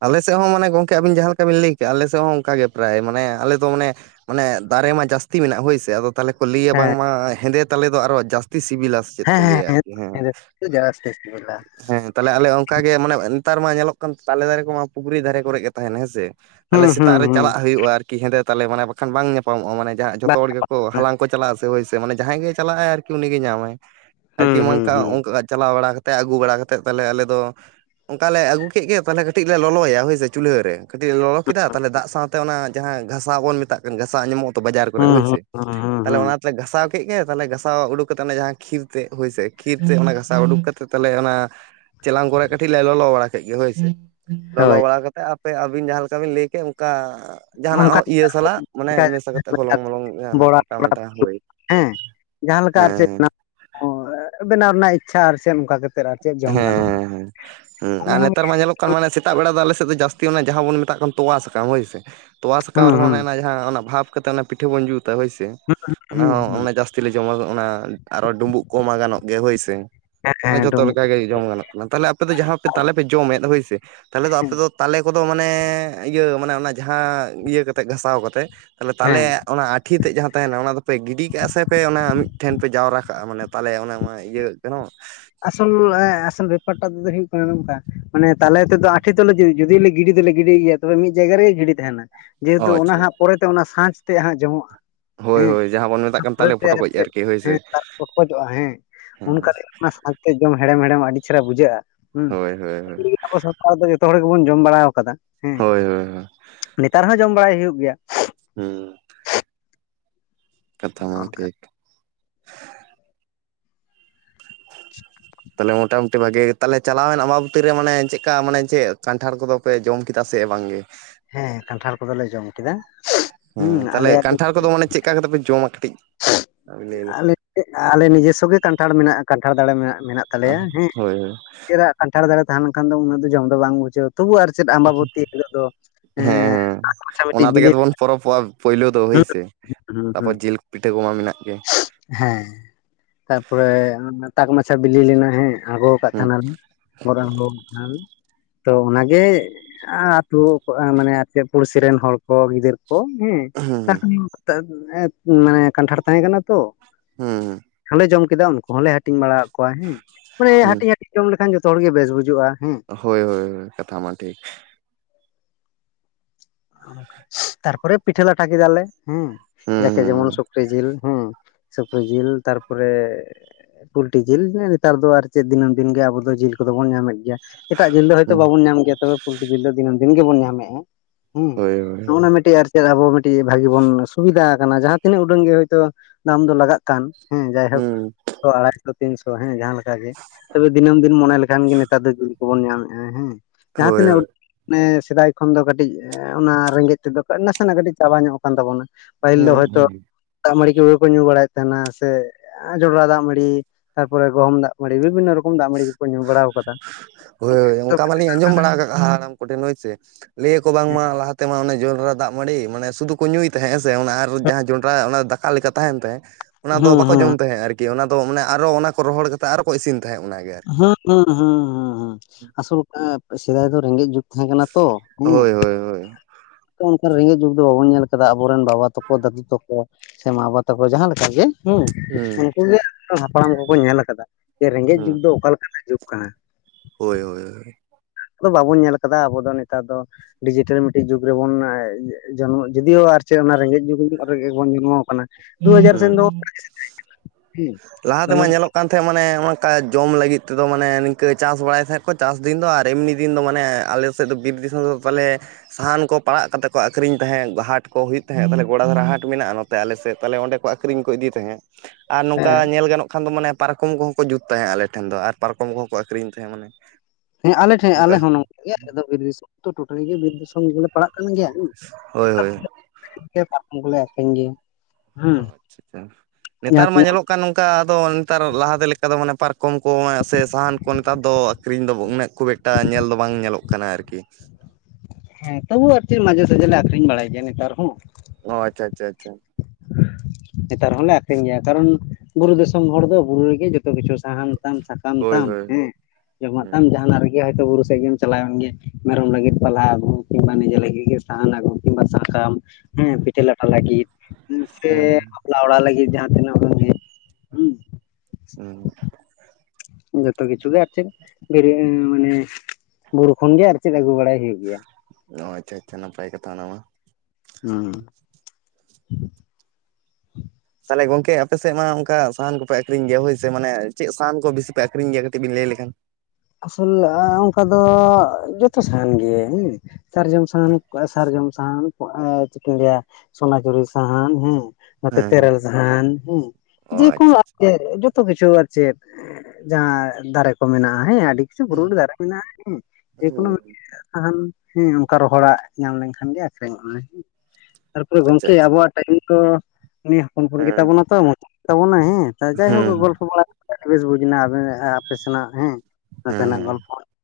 ᱟᱞᱮ ᱥᱮᱫ ᱦᱚᱸ ᱢᱟᱱᱮ ᱜᱚᱝᱠᱮ ᱟᱹᱵᱤᱱ ᱡᱟᱦᱟᱸ ᱞᱮᱠᱟ ᱵᱤᱱ ᱞᱟᱹᱭ ᱠᱮᱜᱼᱟ ᱟᱞᱮ ᱥᱮᱫ ᱦᱚᱸ ᱚᱱᱠᱟ ᱜᱮ ᱯᱨᱟᱭ ᱢᱟᱱᱮ ᱟᱞᱮᱫᱚ ᱢᱟᱱᱮ᱾ ᱢᱟᱱᱮ ᱫᱟᱨᱮ ᱢᱟ ᱡᱟᱹᱥᱛᱤ ᱢᱮᱱᱟᱜᱼᱟ ᱦᱳᱭᱥᱮ ᱟᱫᱚ᱾ ᱛᱟᱦᱚᱞᱮ ᱠᱚ ᱞᱟᱹᱭᱟ ᱦᱮᱸ ᱵᱟᱝᱢᱟ ᱦᱮᱸᱫᱮ ᱛᱟᱞᱮᱫᱚ ᱟᱨᱚ ᱡᱟᱹᱥᱛᱤ ᱥᱤᱵᱤᱞᱟ᱾ ᱪᱮᱫ ᱠᱚ ᱦᱮᱸ ᱞᱟᱹᱭᱟ ᱟᱨᱠᱤ ᱦᱮᱸ ᱡᱟᱥᱛᱤ ᱥᱤᱵᱤᱞᱟ ᱾ ᱦᱮᱸ ᱛᱟᱦᱚᱞᱮ ᱟᱞᱮ ᱚᱱᱠᱟ ᱜᱮ ᱢᱟᱱᱮ ᱱᱮᱛᱟᱨ ᱢᱟ ᱧᱮᱞᱚᱜ ᱠᱟᱱ ᱛᱟᱞᱮ ᱫᱷᱟᱨᱮ ᱠᱚ ᱢᱟ ᱯᱩᱠᱷᱨᱤ ᱫᱷᱟᱨᱮ ᱠᱚᱨᱮᱜ ᱜᱮ ᱛᱟᱦᱮᱱᱟ ᱦᱮᱸ ᱥᱮ᱾ ᱛᱟᱦᱞᱮ ᱦᱩᱸ ᱦᱩᱸ ᱥᱮᱛᱟᱜ ᱨᱮ ᱦᱩᱸ ᱪᱟᱞᱟᱜ ᱦᱩᱭᱩᱜᱼᱟ ᱟᱨᱠᱤ ᱦᱮᱸᱫᱮ ᱛᱟᱞᱮ ᱢᱟᱱᱮ ᱵᱟᱠᱷᱟᱱ ᱵᱟᱝ ᱧᱟᱯᱟᱢᱚᱜᱼᱟ ᱢᱟᱱᱮ ᱡᱟᱦᱟᱸ ᱡᱚᱛᱚ ᱵᱟᱝ ᱦᱚᱲ ᱜᱮᱠᱚ ᱵᱟᱝ ᱦᱟᱞᱟᱝ᱾ ᱠᱚ ᱪᱟᱞᱟᱜᱼᱟ ᱥᱮ ᱦᱳᱭᱥᱮ ᱢᱟᱱᱮ ᱡᱟᱦᱟᱸᱭ ᱜᱮᱭ ᱪᱟᱞᱟᱜᱼᱟᱭ ᱟᱨᱠᱤ ᱩᱱᱤ ᱜᱮ ᱧᱟᱢᱟᱭ ᱦᱩᱸ ᱟᱨᱠᱤ ᱦᱩᱸ ᱵᱟᱝᱠᱟ ᱦᱩᱸ ᱚᱱᱠᱟ ᱪᱟᱞᱟᱣ ᱵᱟᱲᱟ ᱠᱟᱛᱮ᱾ ᱛᱮ ᱟᱹᱜᱩ ᱵᱟᱲᱟ ᱠᱟᱛᱮᱫ ᱛᱟᱦᱚᱞᱮ ᱟᱞᱮ ᱫᱚ ᱚᱱᱠᱟ ᱞᱮ ᱟᱹᱜᱩ ᱠᱮᱫ ᱜᱮ ᱛᱟᱦᱚᱞᱮ ᱠᱟᱹᱴᱤᱡ ᱞᱮ ᱞᱚᱞᱚᱭᱟ ᱦᱳᱭ ᱥᱮ ᱪᱩᱞᱦᱟᱹ ᱨᱮ᱾ ᱠᱟᱹᱴᱤᱡ ᱞᱚᱞᱚ ᱠᱮᱫᱟ ᱛᱟᱦᱚᱞᱮ ᱫᱟᱜ ᱥᱟᱶᱛᱮ ᱚᱱᱟ ᱡᱟᱦᱟᱸ ᱜᱷᱟᱥᱟᱣ ᱵᱚᱱ ᱢᱮᱛᱟᱜ ᱠᱟᱱ ᱜᱷᱟᱥᱟᱣ ᱧᱟᱢᱚᱜ᱾ ᱵᱟᱡᱟᱨ ᱠᱚᱨᱮ ᱦᱩᱸ ᱦᱳᱭ ᱦᱩᱸ ᱥᱮ ᱦᱩᱸ ᱦᱩᱸ ᱛᱟᱦᱞᱮ ᱦᱩᱸ ᱚᱱᱟᱛᱮ ᱜᱷᱟᱥᱟᱣ ᱾ ᱠᱮᱜ ᱜᱮ ᱛᱟᱦᱞᱮ ᱜᱟᱥᱟᱣ ᱩᱰᱩᱠ ᱠᱟᱛᱮ ᱚᱱᱮ ᱡᱟᱦᱟᱸ ᱠᱷᱤᱨ ᱛᱮᱜ ᱦᱳᱭᱥᱮ ᱠᱷᱤᱨ ᱛᱮᱜ ᱚᱱᱟ ᱜᱟᱥᱟᱣ ᱩᱰᱩᱠ ᱠᱟᱛᱮ ᱛᱟᱦᱞᱮ ᱚᱱᱟ᱾ ᱪᱮᱞᱟᱝ ᱠᱚᱨᱮ ᱠᱟᱹᱴᱤᱡ ᱞᱮ ᱞᱚᱞᱚ ᱵᱟᱲᱟ ᱠᱮᱜ ᱜᱮ ᱦᱳᱭ ᱥᱮ᱾ ᱞᱚᱞᱚ ᱦᱳᱭ ᱵᱟᱲᱟ ᱠᱟᱛᱮᱜ ᱟᱯᱮ ᱟᱹᱵᱤᱱ ᱡᱟᱦᱟᱸᱞᱮᱠᱟ ᱵᱤᱱ ᱞᱟᱹᱭ ᱠᱮᱜ-ᱟ ᱚᱱᱠᱟ ᱡᱟᱦᱟᱱᱟᱜ ᱚᱱᱠᱟ ᱦᱚ ᱤᱭᱟᱹ ᱥᱟᱞᱟᱜ ᱢᱟᱱᱮ ᱞᱮᱠᱟ ᱢᱮᱥᱟ ᱠᱟᱛᱮᱜ ᱦᱚᱞᱚᱝ ᱢᱚᱞᱚᱝ ᱡᱟᱦᱟᱱᱟᱜ ᱵᱚᱲᱟ ᱟᱴᱟ ᱢᱟᱴᱟ ᱦᱚᱭ᱾ ᱦᱮᱸ ᱡᱟᱦᱟᱸ ᱞᱮᱠᱟ ᱟᱨ ᱪᱮᱫ [UNINTELLIGIBLE] ᱵᱮᱱᱟᱣ ᱨᱮᱱᱟᱜ ᱤᱪᱪᱷᱟ ᱟᱨ ᱪᱮᱫ ᱚᱱᱠᱟ ᱠᱟᱛᱮᱫ ᱟᱨ ᱪᱮᱫ ᱦᱮᱸ ᱡᱚᱢ ᱜᱟᱱᱚᱜᱼᱟ ᱦᱮᱸ ᱦᱩᱸ ᱟᱞᱮ ᱟᱨ ᱦᱚᱸ ᱱᱮᱛᱟᱨ ᱢᱟ ᱧᱮᱞᱚᱜ ᱠᱟᱱ ᱢᱟᱱᱮ ᱥᱮᱛᱟᱜ ᱵᱮᱲᱟ ᱫᱚ ᱟᱞᱮ ᱥᱮᱫ ᱫᱚ ᱡᱟᱹᱥᱛᱤ ᱚᱱᱟ ᱡᱟᱦᱟᱸ ᱵᱚᱱ ᱢᱮᱛᱟᱜ ᱠᱟᱱ ᱛᱚᱣᱟ ᱥᱟᱠᱟᱢ ᱦᱳᱭ ᱥᱮ᱾ ᱛᱚᱣᱟ ᱥᱟᱠᱟᱢ ᱦᱩᱸ ᱨᱮᱦᱚᱸ ᱚᱱᱮ ᱦᱩᱸ ᱚᱱᱟ ᱡᱟᱦᱟᱸ ᱚᱱᱟ ᱵᱷᱟᱯ ᱠᱟᱛᱮ ᱚᱱᱟ ᱯᱤᱴᱷᱟᱹ ᱵᱚᱱ ᱡᱩᱛᱟ ᱦᱳᱭᱥᱮ ᱚᱱᱟ ᱦᱩᱸ ᱦᱚᱸ ᱦᱩᱸ ᱚᱱᱮ ᱡᱟᱥ ᱪᱤᱞᱤ [UNINTELLIGIBLE] ᱡᱚᱢᱟ ᱚᱱᱟ ᱟᱨᱚ ᱰᱩᱸᱢᱵᱩᱜ ᱠᱚᱢᱟ ᱜᱟᱱᱚᱜ ᱜᱮᱭᱟ ᱦᱳᱭ ᱥᱮ [UNINTELLIGIBLE] ᱰᱩᱸᱢᱵᱩᱜ ᱤᱱᱠᱟᱹ ᱜᱮ [UNINTELLIGIBLE] ᱡᱚᱢ ᱜᱟᱱᱚᱜ ᱠᱟᱱᱟ ᱛᱟᱦᱚᱞᱮ ᱟᱯᱮ ᱫᱚ ᱡᱟᱦᱟᱸᱯᱮ ᱛᱟᱞᱮ ᱯᱮ ᱡᱚᱢᱮᱫ ᱦᱳᱭ ᱥᱮ ᱛᱟᱦᱚᱞᱮ ᱫᱚ ᱦᱮᱸ ᱟᱯᱮ ᱫᱚ ᱛᱟᱞᱮ ᱠᱚᱫᱚ ᱢᱟᱱᱮ ᱤᱭᱟᱹ ᱢᱟᱱᱮ ᱚᱱᱟ ᱡᱟᱦᱟᱸ ᱤᱭᱟᱹ ᱠᱟᱛᱮᱫ ᱜᱷᱟᱥᱟᱣ ᱠᱟᱛᱮᱫ ᱛᱟᱦᱚᱞᱮ ᱛᱟᱞᱮ ᱦᱮᱸ ᱚᱱᱟ ᱟᱴᱷᱤ ᱛᱮᱫ ᱡᱟᱦᱟᱸ ᱛᱟᱦᱮᱱᱟ ᱚᱱᱟ ᱫᱚᱯᱮ ᱜᱤᱰᱤ ᱠᱟᱜᱼᱟ ᱥᱮ ᱯᱮ ᱚᱱᱟ ᱢᱤᱫ ᱴᱷᱮᱱ ᱯᱮ ᱡᱟᱣᱨᱟ ᱠᱟᱜᱼᱟ ᱢᱟᱱᱮ ᱛᱟᱦᱚᱞᱮ ᱚᱱᱟ ᱢᱟ ᱤᱭᱟᱹ ᱠᱟᱱᱟ ᱟᱥᱚᱞ ᱮᱸ ᱟᱥᱚᱞ ᱵᱮᱯᱟᱨᱴᱟ ᱛᱮᱫᱚ ᱦᱩᱭᱩᱜ ᱠᱟᱱᱟ ᱱᱚᱝᱠᱟ ᱢᱟᱱᱮ ᱛᱟᱞᱮ ᱛᱮᱫᱚ ᱟᱴᱷᱤ ᱫᱚ ᱞᱮ ᱡᱩᱫᱤ ᱞᱮ ᱜᱤᱰᱤ ᱫᱚᱞᱮ ᱜᱤᱰᱤ ᱜᱮᱭᱟ᱾ ᱛᱚᱵᱮ ᱢᱤᱫ ᱡᱟᱭᱜᱟ ᱨᱮᱜᱮ ᱜᱤᱰᱤ ᱛᱟᱦᱮᱱᱟ ᱚ ᱡᱮᱦᱮᱛᱩ ᱚᱱᱟ ᱟᱪᱪᱷᱟ ᱦᱟᱸᱜ ᱯᱚᱨᱮᱛᱮ ᱚᱱᱟ ᱥᱟᱡᱽ ᱛᱮ ᱦᱟᱸᱜ ᱡᱚᱢᱚᱜᱼᱟ᱾ ᱦᱳᱭ ᱦᱮᱸ ᱦᱳᱭ ᱡᱟᱦᱟᱸ ᱵᱚᱱ ᱢᱮᱛᱟᱜ ᱠᱟᱱ ᱯᱚᱨᱮ ᱛᱟᱞᱮ ᱛᱮ ᱟᱨ ᱯᱚᱴᱚᱠᱚᱡ ᱪᱮᱫ ᱟᱨᱠᱤ ᱦᱳᱭ ᱥᱮ ᱦᱮᱸ ᱫᱟ ᱯᱚᱴᱠᱚᱡᱚᱜᱼᱟ ᱦᱮᱸ ᱦᱮᱸ ᱚᱱᱠᱟᱞᱤᱧ ᱥᱟᱸᱥᱛᱮᱛ ᱡᱚᱢ ᱦᱮᱲᱮᱢ ᱦᱮᱲᱮᱢ ᱟᱹᱰᱤ ᱪᱮᱦᱨᱟ ᱵᱩᱡᱷᱟᱹᱜᱼᱟ ᱦᱩᱸ ᱦᱳᱭ ᱦᱳᱭ ᱦᱳᱭ [UNINTELLIGIBLE] ᱟᱫᱚ ᱡᱚᱛᱚ ᱦᱚᱲ ᱜᱮᱵᱚᱱ ᱡᱚᱢ ᱵᱟᱲᱟᱣ ᱠᱟᱫᱟ ᱦᱮᱸ ᱦᱳᱭ ᱦᱳᱭ ᱦᱳᱭ ᱱᱮᱛᱟᱨ ᱦᱚᱸ ᱡᱚᱢ ᱵᱟᱲᱟᱭ ᱦᱩᱭᱩᱜ ᱜᱮᱭᱟ᱾ ᱦᱮᱸᱻ᱾ ᱠᱟᱛᱷᱟ ᱱᱚᱜᱼᱚ ᱢᱟ ᱱᱚᱝᱠᱟ ᱴᱷᱤᱠ᱾ [INAUDIBLE] ᱛᱟᱦᱚᱞᱮ ᱢᱚᱴᱟᱢᱩᱴᱤ ᱵᱷᱟᱜᱤ ᱜᱮ ᱛᱟᱦᱚᱞᱮ ᱪᱟᱞᱟᱣᱮᱱ ᱟᱢᱵᱟᱵᱚᱛᱤ ᱨᱮ ᱢᱟᱱᱮ ᱪᱮᱫᱠᱟ ᱢᱟᱱᱮ ᱪᱮᱫ ᱠᱟᱱᱴᱷᱟᱲ ᱠᱚᱫᱚ ᱯᱮ ᱡᱚᱢ ᱠᱮᱫᱟ ᱥᱮ ᱵᱟᱝᱜᱮ? ᱦᱮᱸ ᱠᱟᱱᱴᱷᱟᱲ ᱠᱚᱫᱚᱞᱮ ᱡᱚᱢ ᱠᱮᱫᱟ᱾ ᱦᱮᱸ ᱦᱩᱸ ᱛᱟᱦᱚᱞᱮ ᱟᱞᱮᱭᱟᱜ ᱠᱟᱱᱴᱷᱟᱲ ᱠᱚᱫᱚ ᱢᱟᱱᱮ ᱪᱮᱜ-ᱠᱟ ᱠᱟᱛᱮ ᱯᱮ ᱡᱚᱢᱟ ᱠᱟᱹᱴᱤᱡ ᱞᱟᱹᱭ ᱞᱮᱠᱷᱟᱱ ᱟᱞᱮ ᱟᱞᱮ ᱱᱤᱡᱮᱥᱥᱚ ᱜᱮ ᱠᱟᱱᱴᱷᱟᱲ ᱢᱮᱱᱟᱜᱼᱟ ᱠᱟᱱᱴᱷᱟᱲ ᱫᱟᱲᱮ ᱢᱮᱱᱟᱜ ᱢᱮᱱᱟᱜ ᱛᱟᱞᱮᱭᱟ ᱦᱮᱸ᱾ ᱦᱳᱭ ᱦᱳᱭ᱾ ᱱᱤᱡᱮᱨᱟᱜ ᱠᱟᱱᱴᱷᱟᱲ ᱫᱟᱲᱮ ᱛᱟᱦᱮ ᱞᱮᱱᱠᱷᱟᱱ ᱫᱚ ᱩᱱᱟᱹᱜ ᱫᱚ ᱡᱚᱢ ᱫᱚ ᱵᱟᱝ ᱵᱩᱡᱷᱟᱹᱜ-ᱟ ᱛᱚᱵᱩ ᱟᱨ ᱥᱮᱫ ᱟᱢᱵᱟᱵᱚᱛᱤ ᱦᱤᱞᱳᱜ ᱫᱚ ᱮᱸ [UNINTELLIGIBLE] ᱢᱟᱪᱷᱟ ᱢᱤᱫᱴᱤᱡ ᱵᱤᱞᱤ ᱯᱚᱨᱚᱵᱽᱚᱜᱼᱟ ᱯᱳᱭᱞᱳ ᱫᱚ ᱦᱳᱭ ᱦᱩᱸ ᱥᱮ ᱦᱩᱸ ᱦᱩᱸ ᱛᱟᱯᱚᱨ ᱡᱤᱞ ᱯᱤᱴᱷᱟᱹ ᱠᱚᱢᱟ ᱢᱮᱱᱟᱜ ᱜᱮ᱾ ᱦᱮᱸ ᱛᱟᱯᱚᱨᱮ [UNINTELLIGIBLE] ᱛᱟᱠ ᱢᱟᱪᱷᱟ ᱵᱤᱞᱤ ᱞᱮᱱᱟ ᱦᱮᱸ ᱟᱬᱜᱚᱣᱟᱠᱟᱫ ᱦᱩᱸ ᱛᱟᱦᱮᱱᱟᱞᱤᱧ᱾ [UNINTELLIGIBLE] ᱛᱚ ᱚᱱᱟᱜᱮ ᱟᱛᱳ ᱢᱟᱱᱮ ᱟᱯᱮᱭᱟᱜ ᱯᱩᱲᱥᱤ ᱨᱮᱱ ᱦᱚᱲ ᱠᱚ ᱜᱤᱫᱟᱹᱨ ᱠᱚ ᱦᱮᱸ ᱦᱩᱸ [UNINTELLIGIBLE] ᱢᱟᱱᱮ ᱠᱟᱱᱴᱷᱟᱲ ᱛᱟᱦᱮᱸ ᱠᱟᱱᱟ ᱛᱚ᱾ ᱦᱮᱸ ᱦᱮᱸ᱾ ᱦᱚᱞᱮ ᱡᱚᱢ ᱠᱮᱫᱟ ᱩᱱᱠᱩ ᱦᱚᱸᱞᱮ ᱦᱟᱹᱴᱤᱧ ᱵᱟᱲᱟᱣᱟᱫ ᱠᱚᱣᱟ ᱦᱮᱸ ᱢᱟᱱᱮ ᱦᱩᱸ ᱦᱟᱹᱴᱤᱧ ᱦᱟᱹᱴᱤᱧ ᱡᱚᱢ ᱞᱮᱠᱷᱟᱱ ᱡᱚᱛᱚ ᱦᱚᱲ ᱜᱮ ᱵᱮᱥ ᱵᱩᱡᱩᱜᱼᱟ ᱦᱮᱸ᱾ ᱦᱳᱭ ᱦᱳᱭ ᱠᱟᱛᱷᱟ ᱢᱟ ᱴᱷᱤᱠ᱾ ᱛᱟᱨᱯᱚᱨᱮ ᱯᱤᱴᱷᱟᱹ ᱞᱟᱴᱷᱟ ᱠᱮᱫᱟᱞᱮ ᱦᱮᱸ ᱡᱟᱠᱮ ᱡᱮᱢᱚᱱ ᱦᱩᱸ ᱥᱩᱠᱨᱤ ᱡᱤᱞ ᱦᱮᱸ᱾ ᱥᱩᱠᱨᱤ ᱡᱤᱞ ᱛᱟᱨ ᱯᱚᱨᱮ ᱯᱩᱞᱴᱤ ᱡᱤᱞ ᱱᱮᱛᱟᱨ ᱫᱚ ᱟᱨ ᱪᱮᱫ ᱫᱤᱱᱟᱹᱢ ᱫᱤᱱᱜᱮ ᱟᱵᱚ ᱫᱚ ᱡᱤᱞ ᱠᱚᱫᱚ ᱵᱚᱱ ᱧᱟᱢᱮᱫ ᱜᱮᱭᱟ᱾ ᱮᱴᱟᱜ ᱡᱤᱞ ᱫᱚ ᱦᱚᱭᱛᱳ ᱦᱩᱸ ᱵᱟᱵᱚᱱ ᱧᱟᱢ ᱜᱮᱭᱟ ᱛᱚᱵᱮ ᱯᱩᱞᱴᱤ ᱡᱤᱞ ᱫᱚ ᱫᱤᱱᱟᱹᱢ ᱫᱤᱱ ᱜᱮᱵᱚᱱ ᱧᱟᱢᱮᱜᱼᱟ᱾ ᱦᱩᱸ ᱦᱳᱭ ᱦᱳᱭ ᱱᱚᱜ-ᱚ ᱱᱚᱣᱟ ᱢᱤᱫᱤᱡ ᱟᱨ ᱪᱮᱫ ᱟᱵᱚ ᱢᱤᱫᱴᱤᱡ ᱵᱷᱟᱜᱤ ᱵᱚᱱ ᱥᱩᱵᱤᱫᱷᱟ ᱟᱠᱟᱱᱟ ᱡᱟᱦᱟᱸ ᱛᱤᱱᱟᱹᱜ ᱩᱰᱟᱹᱱ ᱜᱮ ᱦᱚᱭᱛᱳ ᱫᱟᱢ ᱫᱚ ᱞᱟᱜᱟᱜ ᱠᱟᱱ᱾ ᱦᱮᱸ ᱡᱟᱭᱦᱳᱠ ᱦᱩᱸ [UNINTELLIGIBLE] ᱛᱤᱱᱥᱚ ᱦᱮᱸ ᱡᱟᱦᱟᱸ ᱞᱮᱠᱟ ᱜᱮ ᱛᱚᱵᱮ ᱫᱤᱱᱟᱹᱢ ᱫᱤᱱ ᱢᱚᱱᱮ ᱞᱮᱠᱷᱟᱱ ᱜᱮ ᱱᱮᱛᱟᱨ ᱫᱚ ᱡᱤᱞ ᱠᱚᱵᱚᱱ ᱧᱟᱢᱮᱫᱟ ᱦᱮᱸ᱾ ᱡᱟᱦᱟᱸ ᱦᱳᱭ ᱛᱤᱱᱟᱹᱜ᱾ ᱦᱳᱭ ᱢᱟᱱᱮ ᱥᱮᱫᱟᱭ ᱠᱷᱚᱱ ᱫᱚ ᱠᱟᱹᱴᱤᱡ ᱚᱱᱟ ᱨᱮᱸᱜᱮᱡ ᱛᱮᱫ ᱫᱚ ᱱᱟᱥᱮᱱᱟᱜ ᱠᱟᱹᱴᱤᱡ ᱪᱟᱵᱟ ᱧᱚᱜ ᱠᱟᱱ ᱛᱟᱵᱚᱱᱟ᱾ ᱯᱟᱹᱦᱤᱞ ᱫᱚ ᱦᱩᱸ ᱦᱚᱭᱛᱚ ᱦᱩᱸ ᱫᱟᱜ ᱢᱟᱹᱲᱤ ᱠᱚ ᱜᱮ ᱠᱚ ᱧᱩ ᱵᱟᱲᱟᱭᱮᱫ ᱛᱟᱦᱮᱱᱟ ᱥᱮ᱾ ᱡᱚᱱᱰᱨᱟ ᱫᱟᱜ ᱢᱟᱹᱲᱤ ᱛᱟᱨᱯᱚᱨᱮ ᱜᱚᱦᱚᱢ ᱫᱟᱜ ᱢᱟᱹᱲᱤ ᱵᱤᱵᱷᱤᱱᱱᱚ ᱨᱚᱠᱚᱢ ᱫᱟᱜ ᱢᱟᱹᱲᱤ ᱠᱚᱠᱚ ᱧᱩ ᱵᱟᱲᱟᱣ ᱠᱟᱫᱟ᱾ ᱦᱳᱭ ᱦᱳᱭ ᱚᱱᱠᱟ ᱢᱟᱞᱤᱧ ᱟᱸᱡᱚᱢ ᱵᱟᱲᱟ ᱠᱟᱜ-ᱟ ᱦᱟᱲᱟᱢ ᱠᱚᱴᱷᱮᱱ ᱦᱳᱭᱥᱮ, ᱞᱟᱹᱭ ᱟᱠᱚ ᱦᱩᱸ ᱵᱟᱝᱢᱟ ᱞᱟᱦᱟ᱾ ᱛᱮᱢᱟ ᱚᱱᱮ ᱡᱚᱸᱰᱨᱟ ᱫᱟᱜ ᱢᱟᱰᱤ ᱢᱟᱱᱮ ᱥᱩᱫᱷᱩ ᱠᱚ ᱧᱩᱭ ᱛᱟᱦᱮᱸᱜ ᱦᱮᱸ ᱥᱮ ᱚᱱᱟ ᱟᱨ ᱡᱟᱦᱟᱸ ᱡᱚᱸᱱᱰᱨᱟ ᱚᱱᱟ ᱫᱟᱠᱟ ᱞᱮᱠᱟ ᱛᱟᱦᱮᱱ ᱛᱟᱦᱮᱸᱜ᱾ ᱚᱱᱟ ᱫᱚ ᱦᱩᱸ ᱵᱟᱠᱚ ᱦᱩᱸ ᱡᱚᱢ ᱛᱟᱦᱮᱸᱜ ᱟᱨᱠᱤ ᱚᱱᱟ ᱫᱚ ᱢᱟᱱᱮ ᱟᱨᱚ ᱚᱱᱟ ᱠᱚ ᱨᱚᱦᱚᱲ ᱠᱟᱛᱮᱫ ᱟᱨᱚ ᱠᱚ ᱤᱥᱤᱱ ᱛᱟᱦᱮᱸᱫ ᱚᱱᱟᱜ ᱜᱮ ᱟᱨᱠᱤ᱾ ᱦᱩᱸ ᱦᱩᱸ ᱦᱩᱸ ᱦᱩᱸ ᱟᱥᱚᱞ ᱮ ᱥᱮᱫᱟᱭ ᱫᱚ ᱨᱮᱸᱜᱮᱡ ᱡᱩᱜᱽ᱾ ᱛᱟᱦᱮᱸ ᱠᱟᱱᱟ ᱛᱚ ᱦᱮᱸ᱾ ᱦᱳᱭ ᱦᱳᱭ ᱦᱳᱭ ᱟᱵᱚᱫᱚ ᱚᱱᱠᱟ ᱨᱮᱸᱜᱮᱡ ᱡᱩᱜᱽ ᱫᱚ ᱵᱟᱵᱚᱱ ᱧᱮᱞ ᱟᱠᱟᱫᱟ ᱟᱵᱚᱨᱮᱱ ᱵᱟᱵᱟ ᱛᱟᱠᱚ ᱫᱟᱫᱩ ᱛᱟᱠᱚ᱾ ᱥᱮ ᱢᱟ ᱵᱟ ᱛᱟᱠᱚ ᱡᱟᱦᱟᱸ ᱞᱮᱠᱟ ᱜᱮ᱾ ᱦᱩᱸ ᱦᱮᱸ ᱩᱱᱠᱩ ᱜᱮ ᱦᱟᱯᱲᱟᱢ ᱠᱚᱠᱚ ᱧᱮᱞ ᱟᱠᱟᱫᱟ ᱡᱮ ᱨᱮᱸᱜᱮᱡ ᱦᱩᱸ ᱡᱩᱜᱽ ᱫᱚ ᱚᱠᱟ ᱞᱮᱠᱟᱱᱟᱜ ᱡᱩᱜ ᱠᱟᱱᱟ᱾ ᱦᱳᱭ ᱦᱳᱭ᱾ ᱟᱫᱚ ᱵᱟᱵᱚᱱ ᱧᱮᱞ ᱠᱟᱫᱟ ᱟᱵᱚ ᱫᱚ ᱱᱮᱛᱟᱨ ᱫᱚ ᱰᱤᱡᱤᱴᱮᱞ ᱢᱤᱫᱴᱤᱡ ᱡᱩᱜᱽ ᱨᱮᱵᱚᱱ᱾ ᱡᱚᱱᱢᱚ ᱡᱩᱫᱤᱭᱳ ᱟᱨ ᱪᱮᱫ ᱚᱱᱟ ᱨᱮᱸᱜᱮᱡ ᱡᱩᱜᱽ ᱨᱮᱜᱮ ᱵᱚᱱ ᱡᱚᱱᱢᱚ ᱟᱠᱟᱱᱟ᱾ ᱫᱩ ᱦᱟᱡᱟᱨ ᱥᱮᱱ ᱫᱚ ᱦᱩᱸ ᱞᱟᱦᱟ ᱫᱚᱢᱮ ᱛᱮᱢᱟ [UNINTELLIGIBLE] ᱧᱮᱞᱚᱜ ᱠᱟᱱ ᱛᱟᱦᱮᱸᱫ ᱢᱟᱱᱮ ᱚᱱᱠᱟ ᱡᱚᱢ ᱞᱟᱹᱜᱤᱫ ᱛᱮᱫᱚ ᱢᱟᱱᱮ ᱱᱤᱝᱠᱟᱹ ᱪᱟᱥ ᱵᱟᱲᱟᱭ ᱛᱟᱦᱮᱸᱫ ᱠᱚ ᱪᱟᱥ ᱫᱤᱱ ᱫᱚ ᱟᱨ ᱮᱢᱱᱤ ᱫᱤᱱ ᱫᱚ ᱢᱟᱱᱮ ᱟᱞᱮ᱾ ᱥᱮᱫ ᱫᱚ ᱵᱤᱨ ᱫᱤᱥᱚᱢ ᱫᱚ ᱯᱟᱞᱮ᱾ ᱥᱟᱦᱟᱱ ᱠᱚ ᱯᱟᱲᱟᱜ ᱠᱟᱛᱮᱫ ᱠᱚ ᱟᱹᱠᱷᱨᱤᱧ ᱛᱟᱦᱮᱸᱫ ᱦᱟᱴ ᱠᱚ ᱦᱩᱭᱩᱜ ᱛᱟᱦᱮᱸᱫ ᱛᱟᱦᱞᱮ ᱜᱚᱲᱟ ᱫᱷᱟᱨᱟ ᱦᱟᱴ ᱢᱮᱱᱟᱜ-ᱟ ᱱᱚᱛᱮ ᱟᱞᱮ ᱥᱮᱫ᱾ ᱛᱟᱦᱚᱞᱮ ᱚᱸᱰᱮ ᱠᱚ ᱟᱹᱠᱷᱨᱤᱧ ᱠᱚ ᱤᱫᱤ ᱛᱟᱦᱮᱸᱫ ᱟᱨ ᱦᱮᱸ ᱱᱚᱝᱠᱟ ᱧᱮᱞ ᱜᱟᱱᱚᱜ ᱠᱷᱟᱱ ᱫᱚ ᱢᱟᱱᱮ᱾ ᱯᱟᱨᱠᱚᱢ ᱠᱚᱦᱚᱸ ᱠᱚ ᱡᱩᱛ ᱛᱟᱦᱮᱸᱫ ᱟᱞᱮ ᱴᱷᱮᱱ ᱫᱚ ᱟᱨ ᱯᱟᱨᱠᱚᱢ ᱠᱚᱦᱚᱸ ᱠᱚ ᱟᱹᱠᱷᱨᱤᱧ ᱛᱟᱦᱮᱸᱫ ᱢᱟᱱᱮ᱾ ᱦᱮᱸ ᱟᱞᱮ ᱴᱷᱮᱱ ᱟᱞᱮ ᱚᱱᱠᱟ ᱦᱚᱸ ᱱᱚᱝᱠᱟ ᱜᱮ ᱟᱫᱚ ᱵᱤᱨ ᱫᱤᱥᱚᱢ ᱴᱩᱴᱩᱨᱤ ᱜᱮ ᱵᱤᱨ ᱫᱤᱥᱚᱢ ᱜᱮᱞᱮ᱾ ᱯᱟᱲᱟᱜ ᱠᱟᱱ ᱜᱮᱭᱟ ᱦᱳᱭ ᱦᱳᱭ [UNINTELLIGIBLE] ᱯᱟᱨᱠᱚᱢ ᱠᱚᱞᱮ ᱟᱹᱠᱷᱨᱤᱧ ᱜᱮᱭᱟ᱾ ᱦᱮᱸ ᱚ ᱟᱪᱪᱷᱟ ᱟᱪᱪᱷᱟ ᱡᱟᱦᱟᱸ ᱱᱮᱛᱟᱨ ᱢᱟ ᱛᱤᱱᱟᱹᱜ ᱧᱮᱞᱚᱜ᱾ ᱚᱱᱠᱟ ᱱᱚᱝᱠᱟ ᱟᱫᱚ ᱱᱮᱛᱟᱨ ᱞᱟᱦᱟᱛᱮ ᱞᱮᱠᱟ ᱫᱚ ᱢᱟᱱᱮ ᱯᱟᱨᱠᱚᱢ ᱠᱚ ᱥᱮ ᱥᱟᱦᱟᱱ ᱠᱚ ᱱᱮᱛᱟᱨ ᱫᱚ ᱟᱹᱠᱷᱨᱤᱧ ᱫᱚ ᱩᱱᱟᱹᱜ ᱠᱷᱩᱵ ᱮᱠ ᱴᱟ ᱧᱮᱞ ᱫᱚ ᱵᱟᱝ ᱧᱮᱞᱚᱜ ᱠᱟᱱᱟ ᱟᱨᱠᱤ᱾ ᱦᱮᱸ ᱛᱚᱵᱩ ᱟᱨ ᱪᱮᱫ ᱢᱟᱡᱷᱮ ᱥᱟᱡᱷᱮ ᱞᱮ ᱟᱹᱠᱷᱨᱤᱧ ᱵᱟᱲᱟᱭ ᱜᱮᱭᱟ ᱱᱮᱛᱟᱨ ᱦᱚᱸ᱾ ᱚ ᱟᱪᱪᱷᱟ ᱟᱪᱪᱷᱟ ᱟᱪᱪᱷᱟ ᱱᱮᱛᱟᱨ ᱦᱚᱸᱞᱮ ᱟᱹᱠᱷᱨᱤᱧ ᱜᱮᱭᱟ ᱠᱟᱨᱚᱱ ᱵᱩᱨᱩ ᱫᱤᱥᱚᱢ ᱦᱚᱲ ᱫᱚ ᱵᱩᱨᱩ ᱨᱮᱜᱮ ᱡᱚᱛᱚ ᱠᱤᱪᱷᱩ ᱥᱟᱦᱟᱱ ᱛᱟᱢ ᱥᱟᱠᱟᱢ ᱦᱳᱭ ᱛᱟᱢ ᱦᱳᱭ ᱦᱮᱸ ᱡᱚᱢᱟᱜ ᱦᱩᱸ ᱛᱟᱢ ᱡᱟᱦᱱᱟᱜ ᱨᱮᱜᱮᱭ ᱵᱩᱨᱩ ᱥᱮᱫ ᱜᱮᱢ ᱪᱟᱞᱟᱣ ᱮᱱ ᱜᱮ ᱢᱮᱨᱚᱢ ᱞᱟᱹᱜᱤᱫ ᱯᱟᱞᱦᱟ ᱟᱜᱳ᱾ ᱠᱤᱢᱵᱟ ᱱᱤᱡᱮ ᱞᱟᱹᱜᱤᱫ ᱜᱮ ᱥᱟᱦᱟᱱ ᱟᱹᱜᱩ ᱠᱤᱢᱵᱟ ᱥᱟᱠᱟᱢ ᱦᱮᱸ ᱯᱤᱴᱷᱟᱹ ᱞᱟᱴᱷᱟ ᱞᱟᱹᱜᱤᱫ᱾ ᱦᱮᱸ ᱥᱮ ᱦᱩᱸ ᱵᱟᱯᱞᱟ ᱚᱲᱟᱜ ᱞᱟᱹᱜᱤᱫ ᱡᱟᱦᱟᱸ ᱛᱤᱱᱟᱹᱜᱤ ᱦᱩᱸ᱾ ᱦᱩᱸ ᱡᱚᱛᱚ ᱠᱤᱪᱷᱩ ᱜᱮ ᱟᱨ ᱪᱮᱫ ᱵᱤᱨᱻ ᱢᱟᱱᱮ᱾ ᱵᱩᱨᱩ ᱠᱷᱚᱱ ᱜᱮ ᱟᱨ ᱪᱮᱫ ᱟᱹᱜᱩ ᱵᱟᱲᱟᱭ ᱦᱩᱭᱩᱜ ᱜᱮᱭᱟ᱾ ᱚ ᱟᱪᱪᱷᱟ ᱟᱪᱪᱷᱟ ᱱᱟᱯᱟᱭ ᱠᱟᱛᱷᱟ ᱚᱱᱟ ᱢᱟ᱾ ᱦᱩᱸ ᱛᱟᱦᱚᱞᱮ ᱜᱚᱝᱠᱮ ᱟᱯᱮ ᱥᱮᱫ ᱢᱟ ᱚᱱᱠᱟ ᱥᱟᱦᱟᱱ ᱠᱚᱯᱮ ᱟᱹᱠᱷᱨᱤᱧ ᱜᱮᱭᱟ ᱦᱳᱭ ᱥᱮ ᱢᱟᱱᱮ ᱪᱮᱫ ᱥᱟᱦᱟᱱ ᱠᱚ ᱵᱮᱥᱤ ᱯᱮ ᱟᱹᱠᱷᱨᱤᱧ ᱜᱮᱭᱟ ᱠᱟᱹᱴᱤᱡ ᱵᱤᱱ ᱞᱟᱹᱭ ᱞᱮᱠᱷᱟᱱ᱾ ᱟᱥᱚᱞ ᱟ ᱚᱱᱠᱟ ᱫᱚᱻ ᱡᱚᱛᱚ ᱥᱟᱦᱟᱱ ᱜᱮ ᱦᱮᱸ ᱥᱟᱨᱡᱚᱢ ᱥᱟᱦᱟᱱ ᱠᱚ ᱥᱟᱨᱡᱚᱢ᱾ ᱥᱟᱦᱟᱱ ᱮ ᱪᱮᱫ ᱠᱚ ᱞᱟᱹᱭᱟ ᱥᱚᱱᱟᱡᱷᱩᱨᱤ ᱥᱟᱦᱟᱱ ᱦᱮᱸ᱾ ᱱᱚᱛᱮ ᱦᱮᱸ ᱦᱮᱸ ᱛᱮᱨᱮᱞ ᱥᱟᱦᱟᱱ ᱦᱩᱸ ᱚ ᱟᱪᱪᱷᱟ ᱟᱪᱪᱷᱟ ᱡᱮᱠᱩᱟᱛᱮᱫ᱾ ᱡᱚᱛᱚ ᱠᱤᱪᱷᱩ ᱟᱨ ᱪᱮᱫ ᱡᱟᱦᱟᱸ ᱫᱟᱨᱮ ᱠᱚ ᱢᱮᱱᱟᱜ-ᱟ ᱦᱮᱸ ᱟᱹᱰᱤ᱾ ᱠᱤᱪᱷᱩ ᱵᱚᱨᱩ ᱨᱮ ᱫᱟᱨᱮ ᱢᱮᱱᱟᱜ-ᱟ ᱦᱮᱸ ᱡᱮᱠᱳᱟᱱᱳ ᱦᱩᱸ ᱥᱟᱦᱟᱱ᱾ ᱦᱮᱸ ᱚᱱᱠᱟ ᱨᱚᱦᱚᱲᱟᱜ ᱧᱟᱢ ᱞᱮᱱᱠᱷᱟᱱ ᱜᱮ ᱟᱹᱠᱷᱨᱤᱧᱚᱜ-ᱟ ᱦᱮᱸ ᱛᱟᱨᱯᱚᱨᱮ ᱟᱪᱪᱷᱟ ᱜᱚᱝᱠᱮ ᱟᱪᱪᱷᱟ ᱟᱵᱚᱣᱟᱜ᱾ ᱛᱟᱞᱤᱧᱟ ᱫᱚ ᱤᱧ ᱫᱚ ᱦᱚᱯᱚᱱ ᱦᱚᱯᱚᱱ ᱜᱮᱛᱟ ᱦᱮᱸ ᱵᱚᱱᱟ ᱛᱚ ᱢᱚᱪ ᱜᱮᱛᱟᱵᱚᱱᱟ ᱦᱮᱸ ᱡᱟᱭᱦᱳᱠ ᱦᱮᱸ ᱜᱚᱞᱯᱚ ᱵᱟᱲᱟ ᱵᱮᱥ ᱵᱩᱡᱽ ᱮᱱᱟ ᱟᱨ ᱟᱯᱮ ᱥᱮᱱᱟᱜ ᱦᱮᱸ ᱦᱮᱸ ᱱᱚᱛᱮᱱᱟᱜ ᱦᱮᱸ ᱜᱚᱞᱯᱚ